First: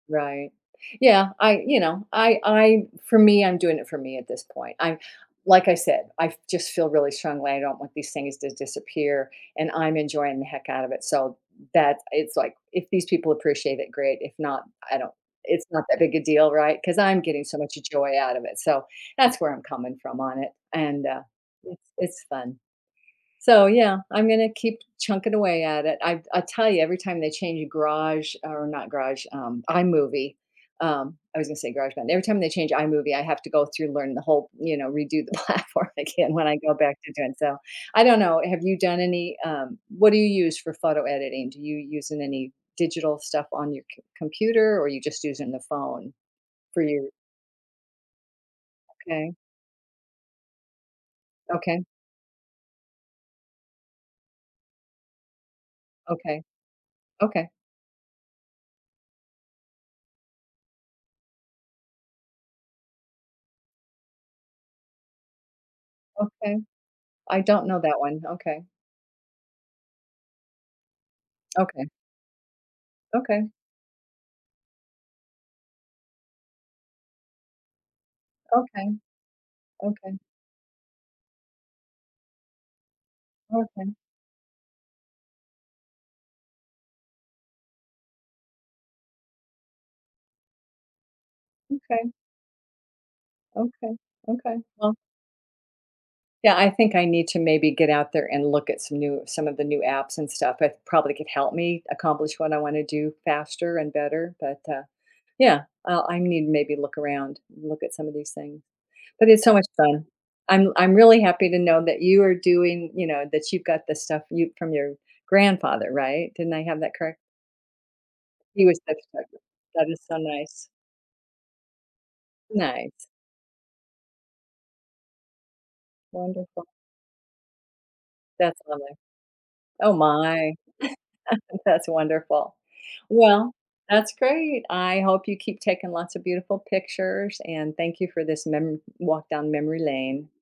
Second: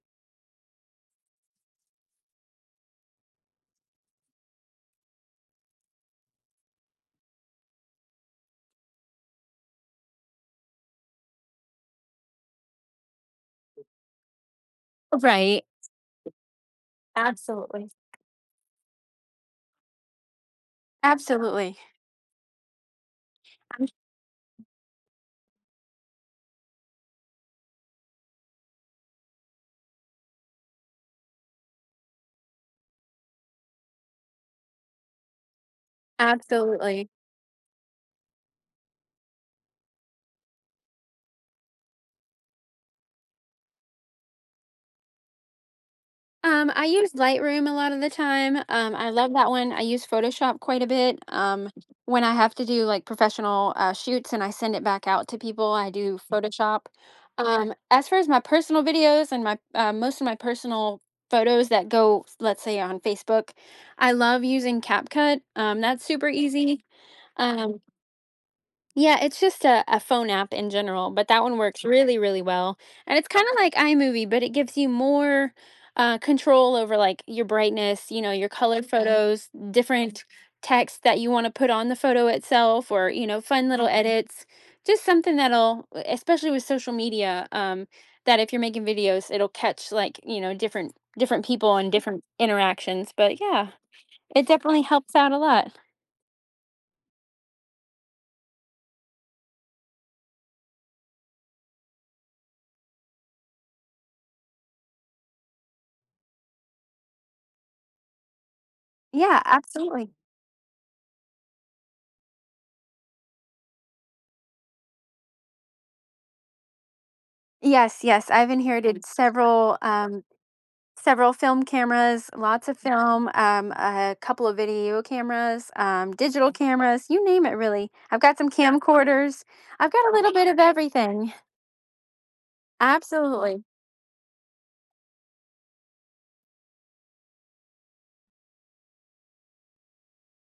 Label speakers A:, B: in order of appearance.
A: Right, yeah, I, you know, I I for me, I'm doing it for me at this point, I'm, like, I said, I fe I just feel really strongly, I don't want these things to disappear, and I'm enjoying the heck out of it, so, that it's, like, if these people appreciate it, great, if not, I don't
B: Right.
A: it's not that big a deal, right, 'cause I'm getting so much
B: Absolutely.
A: joy out of it, so, that's where I'm coming from on it, and, uh,
B: Absolutely.
A: it's it's fun, so,
B: I'm ju
A: yeah, I'm gonna keep chunking away at it. I I'll tell you, every time they change a garage, or not garage, um, iMovie, um- I was gonna say GarageBand- every time they change iMovie, I have to go through and learn the whole, you know, redo the platform again when I go back
B: Absolutely.
A: to doing, so, I don't know, have you done any, um what do you use for photo editing? Do you use any digital stuff on your com computer or are you just using the phone
B: Um,
A: for
B: I
A: your
B: use Lightroom a lot of the time, um, I love
A: Okay.
B: that one, I use Photoshop quite a bit, um,
A: Okay.
B: when I have to do, like, professional, uh, shoots, and I send it back out to people, I do
A: Okay,
B: Photoshop,
A: okay.
B: um, as far as my personal videos, and my, uh, most of my personal photos that go, let's say on Facebook, I love using Cap Cut, um, that's super
A: Okay,
B: easy,
A: I don't know
B: um
A: that one, okay.
B: Yeah, it's just a phone app in general, but that one works
A: Okay.
B: really, really well, and it's kinda
A: Okay.
B: like iMovie, but it gives you more, uh, control over, like, your brightness, you know, your colored
A: Okay,
B: photos,
A: okay.
B: different text that you want to put on the photo itself, or, you know, fun little
A: Okay.
B: edits, just something that'll, e especially with social media, um, that if you're making videos, it'll catch, like, you know, different different people and
A: Okay.
B: different interactions, but yeah,
A: Okay,
B: it
A: okay,
B: definitely
A: well
B: helps out a lot.
A: Yeah, I think I need to maybe get out there and look at some new some of the new apps and stuff, it probably could help me accomplish what I wanna do faster and better, but, uh, yeah, I I need to maybe look around, look at some of these things. But
B: Yeah,
A: it's so much fun.
B: absolutely.
A: I'm I'm really happy to know that you are doing, you know that you've got the stuff you from your grandfather, right, didn't I have that correct?
B: Yes, yes, I've
A: He was such
B: inherited
A: [unintelligible]
B: several,
A: that is so
B: um,
A: nice.
B: several film cameras, lots of
A: Nice.
B: film, um, a couple of video cameras, um, digital
A: Wonderful.
B: cameras, you name it, really. I've got some
A: That's funny,
B: camcorders, I've
A: oh
B: got a little bit
A: my,
B: of everything.
A: that's wonderful. Well,
B: Absolutely.
A: that's great, I hope you keep taking lots of beautiful pictures and thank you for this mem walk down memory lane.